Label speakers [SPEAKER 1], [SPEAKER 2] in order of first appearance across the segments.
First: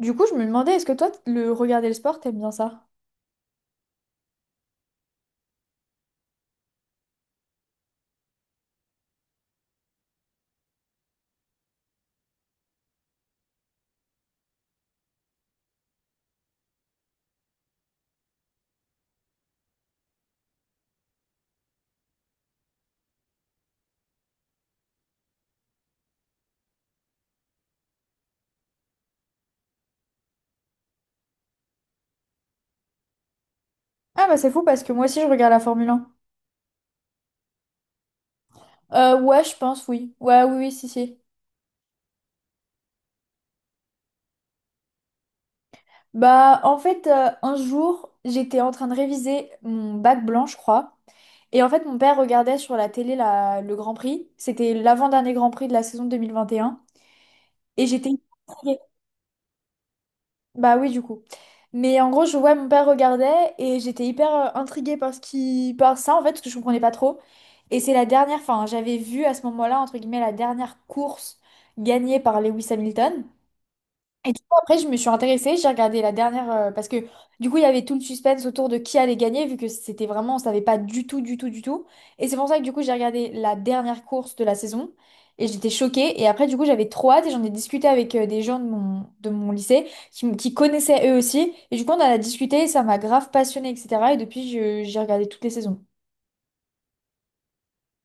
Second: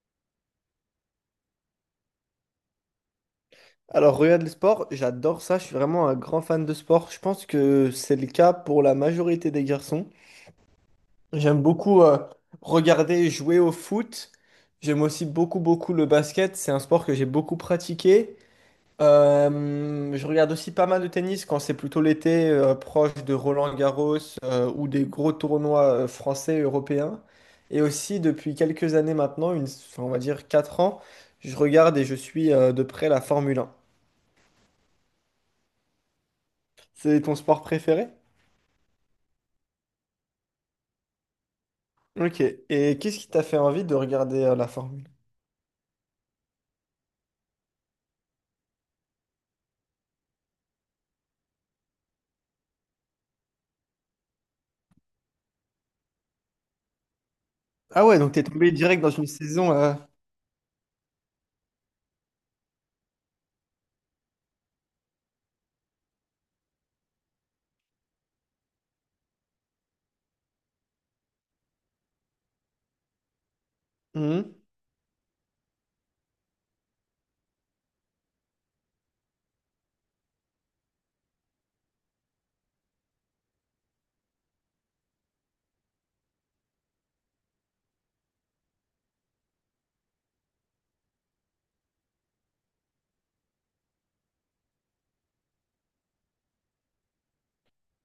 [SPEAKER 1] Du coup, je me demandais, est-ce que toi, le regarder le sport, t'aimes bien ça?
[SPEAKER 2] Alors, regarde le sport, j'adore ça, je suis vraiment un grand fan de sport. Je pense que c'est le cas pour la majorité des garçons. J'aime beaucoup regarder et jouer au foot. J'aime aussi beaucoup, beaucoup le basket. C'est un sport que j'ai beaucoup pratiqué. Je regarde aussi pas mal de tennis quand c'est plutôt l'été, proche de Roland-Garros ou des gros tournois français, européens. Et aussi, depuis quelques années maintenant, enfin, on va dire 4 ans, je regarde et je suis de près la Formule 1.
[SPEAKER 1] Ah bah c'est fou parce que moi aussi, je regarde la Formule 1.
[SPEAKER 2] C'est ton sport préféré?
[SPEAKER 1] Ouais, je pense, oui. Ouais, oui, oui, si, si.
[SPEAKER 2] Ok. Et qu'est-ce qui t'a fait envie de regarder la Formule?
[SPEAKER 1] Bah, en fait, un jour, j'étais en train de réviser mon bac blanc, je crois. Et en fait, mon père regardait sur la télé le Grand Prix. C'était l'avant-dernier Grand Prix de la saison 2021. Et un. Et
[SPEAKER 2] Ah
[SPEAKER 1] j'étais.
[SPEAKER 2] ouais, donc t'es tombé direct dans une saison.
[SPEAKER 1] Bah oui, du coup. Mais en gros, je vois mon père regardait et j'étais hyper intriguée par par ça, en fait, parce que je comprenais pas trop. Et c'est la dernière, enfin, j'avais vu à ce moment-là, entre guillemets, la dernière course gagnée par Lewis Hamilton. Et du
[SPEAKER 2] Mhm.
[SPEAKER 1] coup, après, je me suis intéressée, j'ai regardé la dernière, parce que du coup, il y avait tout le suspense autour de qui allait gagner, vu que c'était vraiment, on savait pas du tout, du tout, du tout. Et c'est pour ça que du coup, j'ai regardé la dernière course de la saison, et j'étais choquée. Et après, du coup, j'avais trop hâte, et j'en ai discuté avec des gens de mon lycée, qui connaissaient eux aussi. Et du coup, on en a discuté, et ça m'a grave passionnée, etc. Et depuis, j'ai regardé toutes les saisons.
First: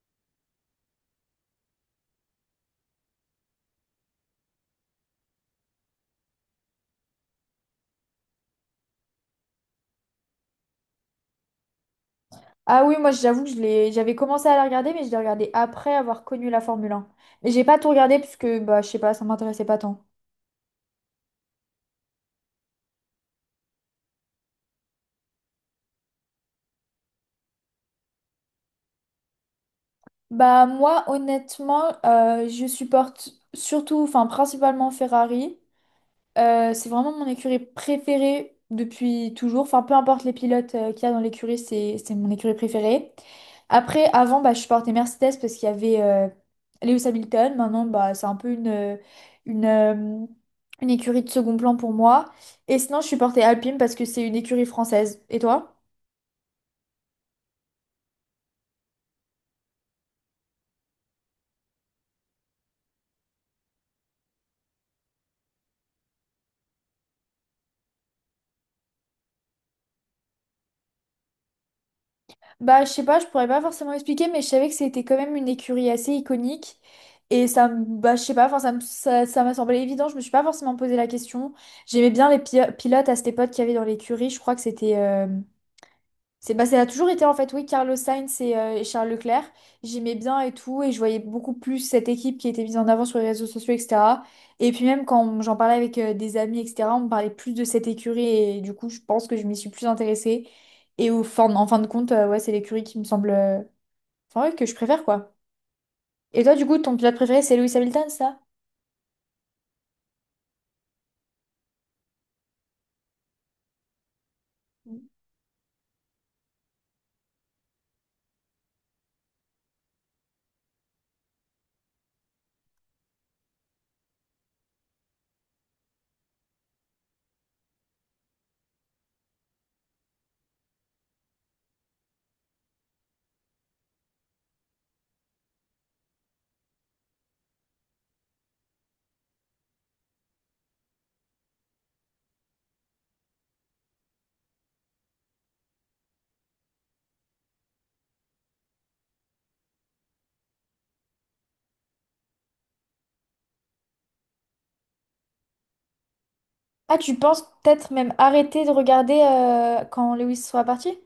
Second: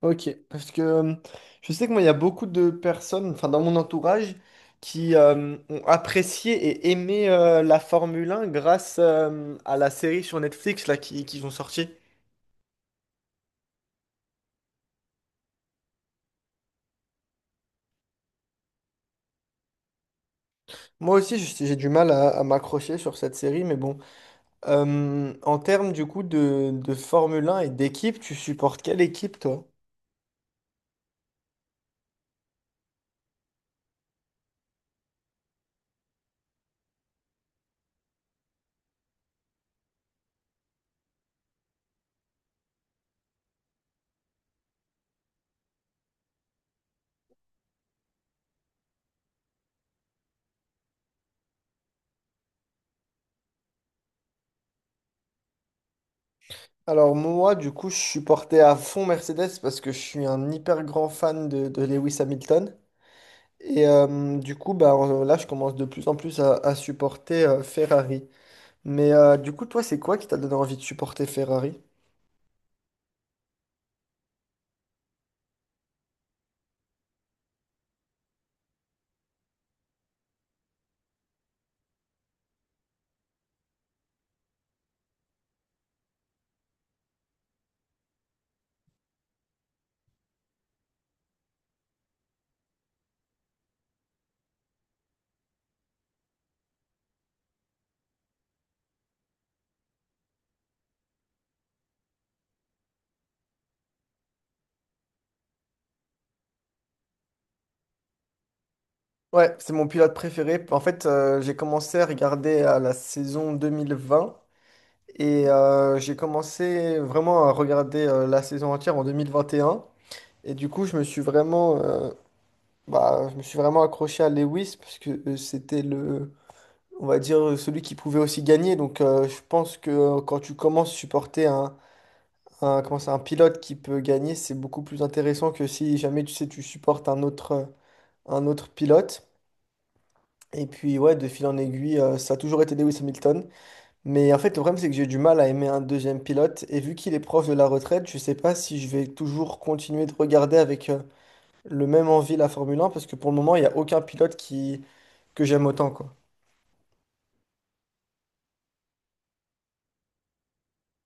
[SPEAKER 2] Ok. Parce que je sais que moi, il y a beaucoup de personnes, enfin dans mon entourage, qui ont apprécié et aimé la Formule 1 grâce à la série sur Netflix là qu'ils ont sorti.
[SPEAKER 1] Ah oui, moi, j'avoue que j'avais commencé à la regarder, mais je l'ai regardée après avoir connu la Formule 1. Mais j'ai pas tout regardé, parce que, bah, je sais pas, ça m'intéressait pas tant.
[SPEAKER 2] Moi aussi, j'ai du mal à m'accrocher sur cette série, mais bon. En termes du coup de Formule 1 et d'équipe, tu supportes quelle équipe, toi?
[SPEAKER 1] Bah moi honnêtement je supporte surtout enfin principalement Ferrari. C'est vraiment mon écurie préférée depuis toujours. Enfin peu importe les pilotes qu'il y a dans l'écurie, c'est mon écurie préférée. Après avant bah je supportais Mercedes parce qu'il y avait Lewis Hamilton. Maintenant bah c'est un peu une euh, une écurie de second plan pour moi. Et sinon je supportais Alpine parce que c'est une écurie française. Et toi?
[SPEAKER 2] Alors moi, du coup, je suis porté à fond Mercedes parce que je suis un hyper grand fan de Lewis Hamilton. Et du coup, bah, là, je commence de plus en plus à supporter Ferrari. Mais du coup, toi, c'est quoi qui t'a donné envie de supporter Ferrari?
[SPEAKER 1] Bah, je sais pas, je pourrais pas forcément expliquer, mais je savais que c'était quand même une écurie assez iconique. Et ça, bah, je sais pas, enfin, ça m'a semblé évident, je me suis pas forcément posé la question. J'aimais bien les pilotes à cette époque qu'il y avait dans l'écurie, je crois que bah, ça a toujours été en fait, oui, Carlos Sainz et Charles Leclerc. J'aimais bien et tout, et je voyais beaucoup plus cette équipe qui était mise en avant sur les réseaux sociaux, etc. Et puis même quand j'en parlais avec des amis, etc., on me parlait plus de cette écurie, et du coup, je pense que je m'y suis plus intéressée. Et en fin de compte, ouais, c'est l'écurie qui me semble, enfin, ouais, que je préfère, quoi. Et toi, du coup, ton pilote préféré, c'est Lewis Hamilton, ça?
[SPEAKER 2] Ouais, c'est mon pilote préféré. En fait, j'ai commencé à regarder à la saison 2020 et j'ai commencé vraiment à regarder la saison entière en 2021. Et un. Et du coup, je me suis vraiment bah, je me suis vraiment accroché à Lewis parce que c'était le, on va dire, celui qui pouvait aussi gagner. Donc, je pense que quand tu commences à supporter comment ça, un pilote qui peut gagner, c'est beaucoup plus intéressant que si jamais tu sais, tu supportes un autre pilote. Et puis, ouais, de fil en aiguille, ça a toujours été Lewis Hamilton. Mais en fait, le problème, c'est que j'ai du mal à aimer un deuxième pilote. Et vu qu'il est proche de la retraite, je sais pas si je vais toujours continuer de regarder avec le même envie la Formule 1 parce que pour le moment, il n'y a aucun pilote qui que j'aime autant, quoi.
[SPEAKER 1] Ah, tu penses peut-être même arrêter de regarder quand Lewis sera parti?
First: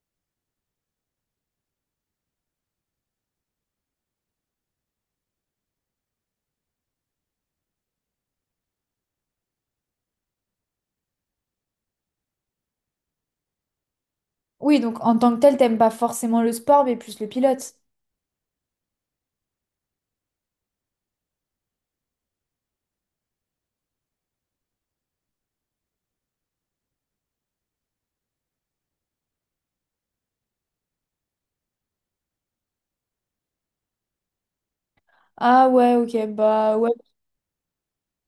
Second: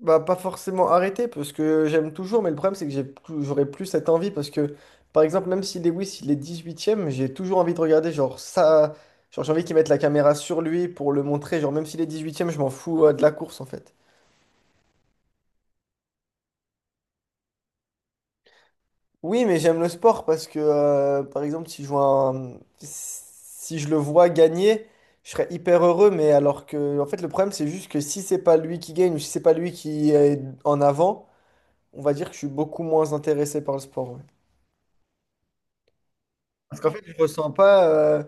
[SPEAKER 2] Bah, pas forcément arrêter, parce que j'aime toujours, mais le problème, c'est que j'aurais plus cette envie, parce que, par exemple, même si Lewis, il est 10e j'ai toujours envie de regarder, genre, ça. Genre, j'ai envie qu'ils mettent la caméra sur lui pour le montrer, genre, même s'il est 10e je m'en fous, de la course, en fait.
[SPEAKER 1] Oui, donc en tant que tel, t'aimes pas forcément le sport, mais plus le pilote.
[SPEAKER 2] Oui, mais j'aime le sport, parce que, par exemple, si je vois si je le vois gagner, je serais hyper heureux, mais alors que, en fait, le problème, c'est juste que si c'est pas lui qui gagne, ou si c'est pas lui qui est en avant, on va dire que je suis beaucoup moins intéressé par le sport. Ouais.
[SPEAKER 1] Ah ouais, ok, bah
[SPEAKER 2] Parce
[SPEAKER 1] ouais,
[SPEAKER 2] qu'en fait, je ressens pas,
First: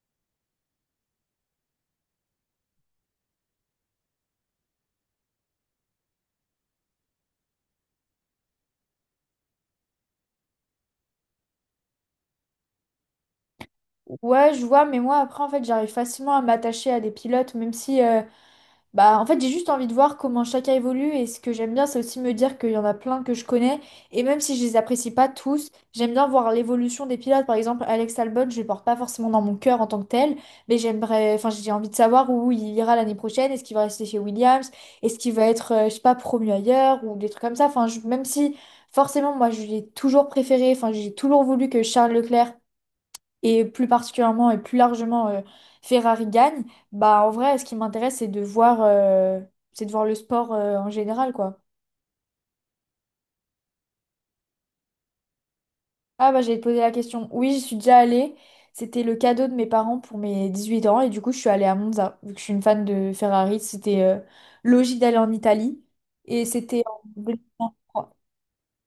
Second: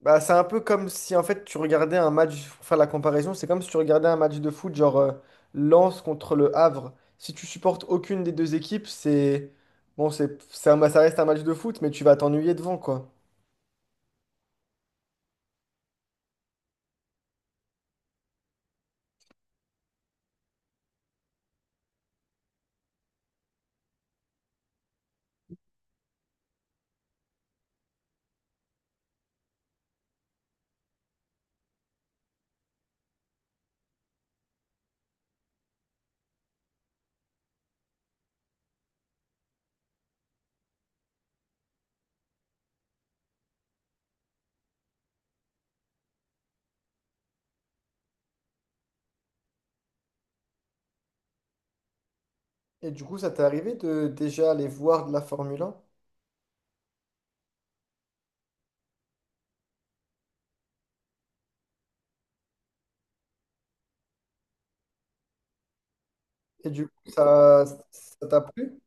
[SPEAKER 2] bah, c'est un peu comme si en fait tu regardais un match, pour faire la comparaison, c'est comme si tu regardais un match de foot, genre Lens contre le Havre. Si tu supportes aucune des deux équipes. C'est. Bon, ça reste un match de foot, mais tu vas t'ennuyer devant, quoi.
[SPEAKER 1] ouais, je vois, mais moi après, en fait, j'arrive facilement à m'attacher à des pilotes, même si bah, en fait, j'ai juste envie de voir comment chacun évolue et ce que j'aime bien, c'est aussi me dire qu'il y en a plein que je connais et même si je les apprécie pas tous, j'aime bien voir l'évolution des pilotes. Par exemple, Alex Albon, je le porte pas forcément dans mon cœur en tant que tel, mais enfin, j'ai envie de savoir où il ira l'année prochaine, est-ce qu'il va rester chez Williams, est-ce qu'il va être, je sais pas, promu ailleurs ou des trucs comme ça. Enfin, même si forcément, moi, je l'ai toujours préféré, enfin, j'ai toujours voulu que Charles Leclerc et plus particulièrement et plus largement Ferrari gagne, bah en vrai, ce qui m'intéresse, c'est de voir le sport en général, quoi.
[SPEAKER 2] Et du coup, ça t'est arrivé de déjà aller voir de la Formule 1?
[SPEAKER 1] Ah bah j'allais te poser la question. Oui, j'y suis déjà allée. C'était le cadeau de mes parents pour mes 18 ans et du coup je suis allée à Monza. Vu que je suis une fan de Ferrari, c'était logique d'aller en Italie et
[SPEAKER 2] Et
[SPEAKER 1] c'était
[SPEAKER 2] du
[SPEAKER 1] en
[SPEAKER 2] coup, ça,
[SPEAKER 1] 2023.
[SPEAKER 2] ça t'a plu?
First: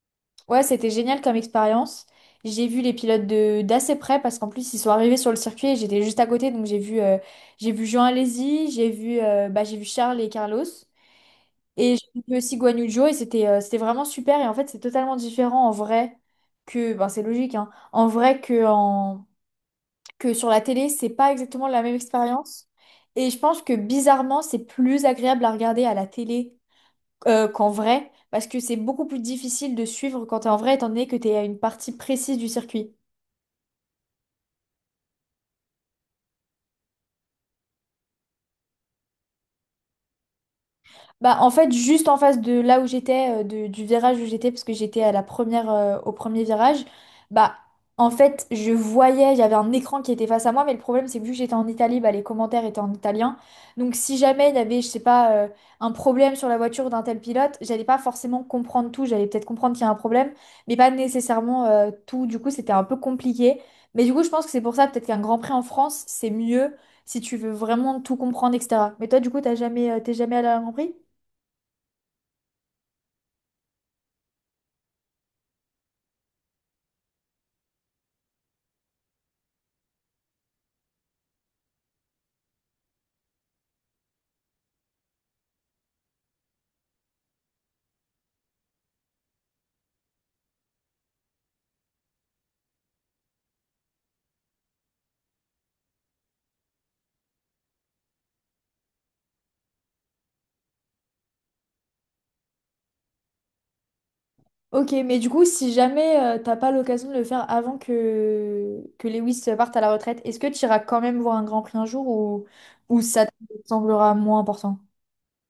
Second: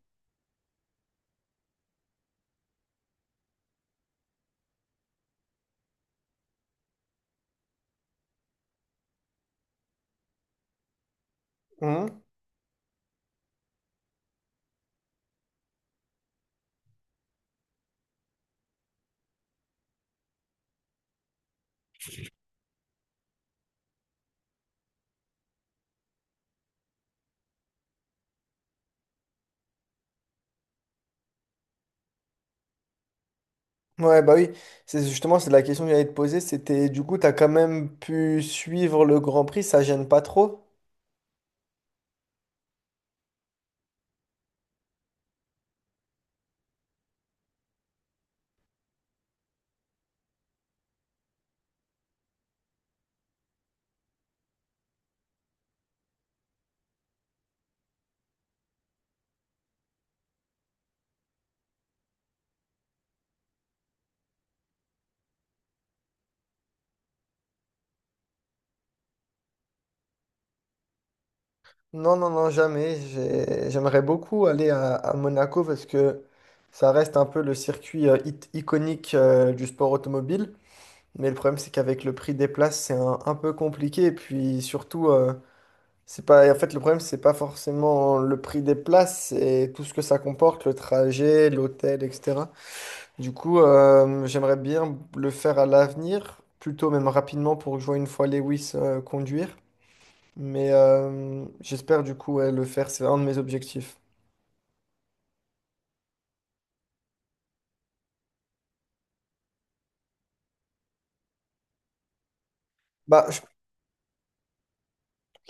[SPEAKER 1] Ouais, c'était génial comme expérience. J'ai vu les pilotes de d'assez près parce qu'en plus ils sont arrivés sur le circuit et j'étais juste à côté donc j'ai vu Jean Alesi, j'ai vu bah, j'ai vu Charles et Carlos et j'ai
[SPEAKER 2] Mhm.
[SPEAKER 1] vu aussi Guan Yu Zhou et c'était vraiment super et en fait c'est totalement différent en vrai que ben c'est logique hein, en vrai que en que sur la télé c'est pas exactement la même expérience et je pense que bizarrement c'est plus agréable à regarder à la télé qu'en vrai, parce que c'est beaucoup plus difficile de suivre quand t'es en vrai, étant donné que t'es à une partie précise du circuit.
[SPEAKER 2] Ouais, bah oui, c'est justement c'est la question que j'allais te poser, c'était du coup, t'as quand même pu suivre le Grand Prix, ça gêne pas trop?
[SPEAKER 1] Bah, en fait, juste en face de là où j'étais, du virage où j'étais, parce que j'étais à au premier virage, bah, en fait, je voyais, j'avais un écran qui était face à moi, mais le problème, c'est que vu que j'étais en Italie, bah, les commentaires étaient en italien. Donc, si jamais il y avait, je sais pas, un problème sur la voiture d'un tel pilote, j'allais pas forcément comprendre tout. J'allais peut-être comprendre qu'il y a un problème, mais pas nécessairement, tout. Du coup, c'était un peu compliqué. Mais du coup, je pense que c'est pour ça, peut-être qu'un Grand Prix en France, c'est mieux si tu veux vraiment tout comprendre, etc. Mais toi, du coup, t'es jamais allé à un Grand Prix?
[SPEAKER 2] Non, non, non, jamais. J'aimerais beaucoup aller à Monaco parce que ça reste un peu le circuit iconique du sport automobile. Mais le problème, c'est qu'avec le prix des places, c'est un peu compliqué. Et puis surtout, c'est pas, en fait, le problème, c'est pas forcément le prix des places, c'est tout ce que ça comporte, le trajet, l'hôtel, etc. Du coup, j'aimerais bien le faire à l'avenir, plutôt même rapidement pour que je voie une fois Lewis conduire. Mais j'espère du coup ouais, le faire, c'est un de mes objectifs.
[SPEAKER 1] Ok, mais du coup, si jamais t'as pas l'occasion de le faire avant que Lewis parte à la retraite, est-ce que tu iras quand même voir un Grand Prix un jour ou ça
[SPEAKER 2] Bah,
[SPEAKER 1] te
[SPEAKER 2] je,
[SPEAKER 1] semblera moins important?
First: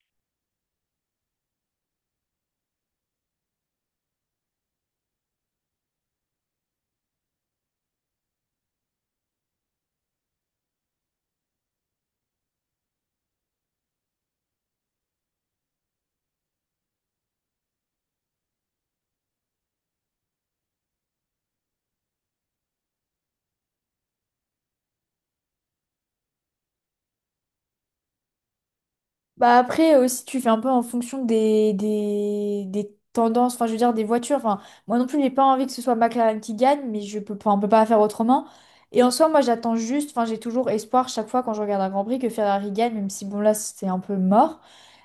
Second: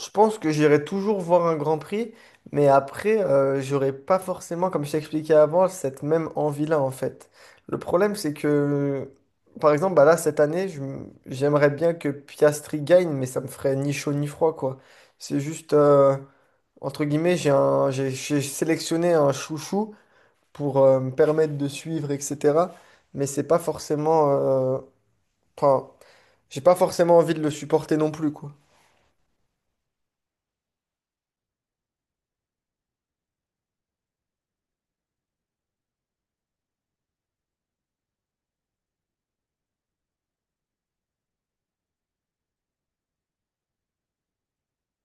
[SPEAKER 2] je pense que j'irai toujours voir un Grand Prix, mais après, j'aurai pas forcément, comme je t'ai expliqué avant, cette même envie-là en fait. Le problème, c'est que, par exemple, bah là, cette année, j'aimerais bien que Piastri gagne, mais ça me ferait ni chaud ni froid, quoi. C'est juste, entre guillemets, j'ai sélectionné un chouchou pour me permettre de suivre, etc. Mais c'est pas forcément. Enfin, j'ai pas forcément envie de le supporter non plus, quoi.
[SPEAKER 1] Bah après aussi tu fais un peu en fonction des tendances, enfin je veux dire des voitures. Enfin, moi non plus j'ai pas envie que ce soit McLaren qui gagne, mais je peux pas, on peut pas faire autrement. Et en soi moi j'attends juste, enfin j'ai toujours espoir chaque fois quand je regarde un Grand Prix que Ferrari gagne, même si bon là c'est un peu mort.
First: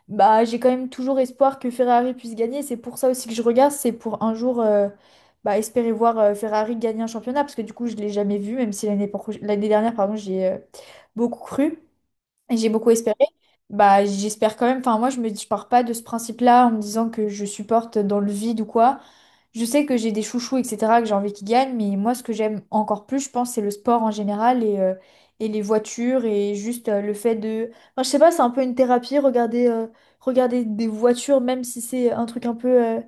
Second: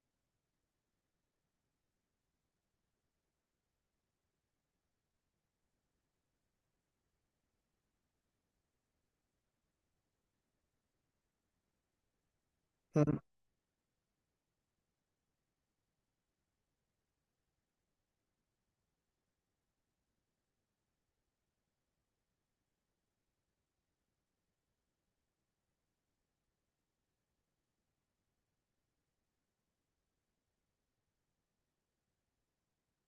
[SPEAKER 1] Bah j'ai quand même toujours espoir que Ferrari puisse gagner. C'est pour ça aussi que je regarde, c'est pour un jour bah, espérer voir Ferrari gagner un championnat, parce que du coup je l'ai jamais vu, même si l'année dernière pardon j'ai beaucoup cru et j'ai beaucoup espéré.
[SPEAKER 2] Mm.
[SPEAKER 1] Bah, j'espère quand même. Enfin, moi, je pars pas de ce principe-là en me disant que je supporte dans le vide ou quoi. Je sais que j'ai des chouchous, etc., que j'ai envie qu'ils gagnent, mais moi, ce que j'aime encore plus, je pense, c'est le sport en général et les voitures et juste le fait de. Enfin, je sais pas, c'est un peu une thérapie, regarder, regarder des voitures, même si c'est un truc un peu euh,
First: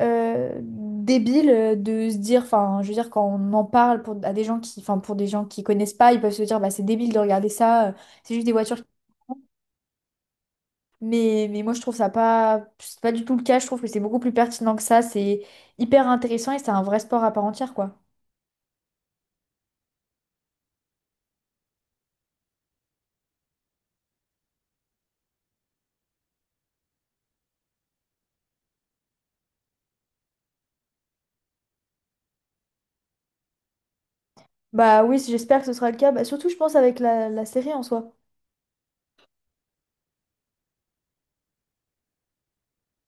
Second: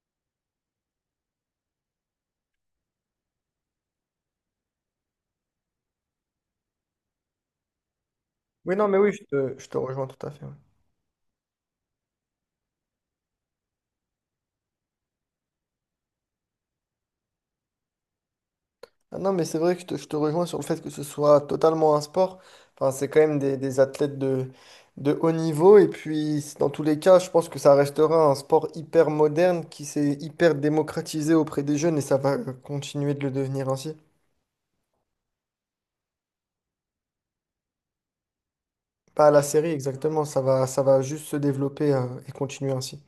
[SPEAKER 1] euh, débile de se dire, enfin, je veux dire, quand on en parle pour, à des gens qui, enfin, pour des gens qui connaissent pas, ils peuvent se dire, bah, c'est débile de regarder ça, c'est juste des voitures.
[SPEAKER 2] Oui, non, mais oui, je te rejoins tout à fait. Ouais.
[SPEAKER 1] Mais moi, je trouve ça pas, c'est pas du tout le cas. Je trouve que c'est beaucoup plus pertinent que ça. C'est hyper intéressant et c'est un vrai sport à part entière, quoi.
[SPEAKER 2] Ah non, mais c'est vrai que je te rejoins sur le fait que ce soit totalement un sport. Enfin, c'est quand même des athlètes de haut niveau. Et puis, dans tous les cas, je pense que ça restera un sport hyper moderne qui s'est hyper démocratisé auprès des jeunes et ça va continuer de le devenir ainsi.
[SPEAKER 1] Bah oui, j'espère que ce sera le cas. Bah, surtout, je pense, avec la série en soi.
[SPEAKER 2] Pas à la série, exactement. Ça va juste se développer, et continuer ainsi.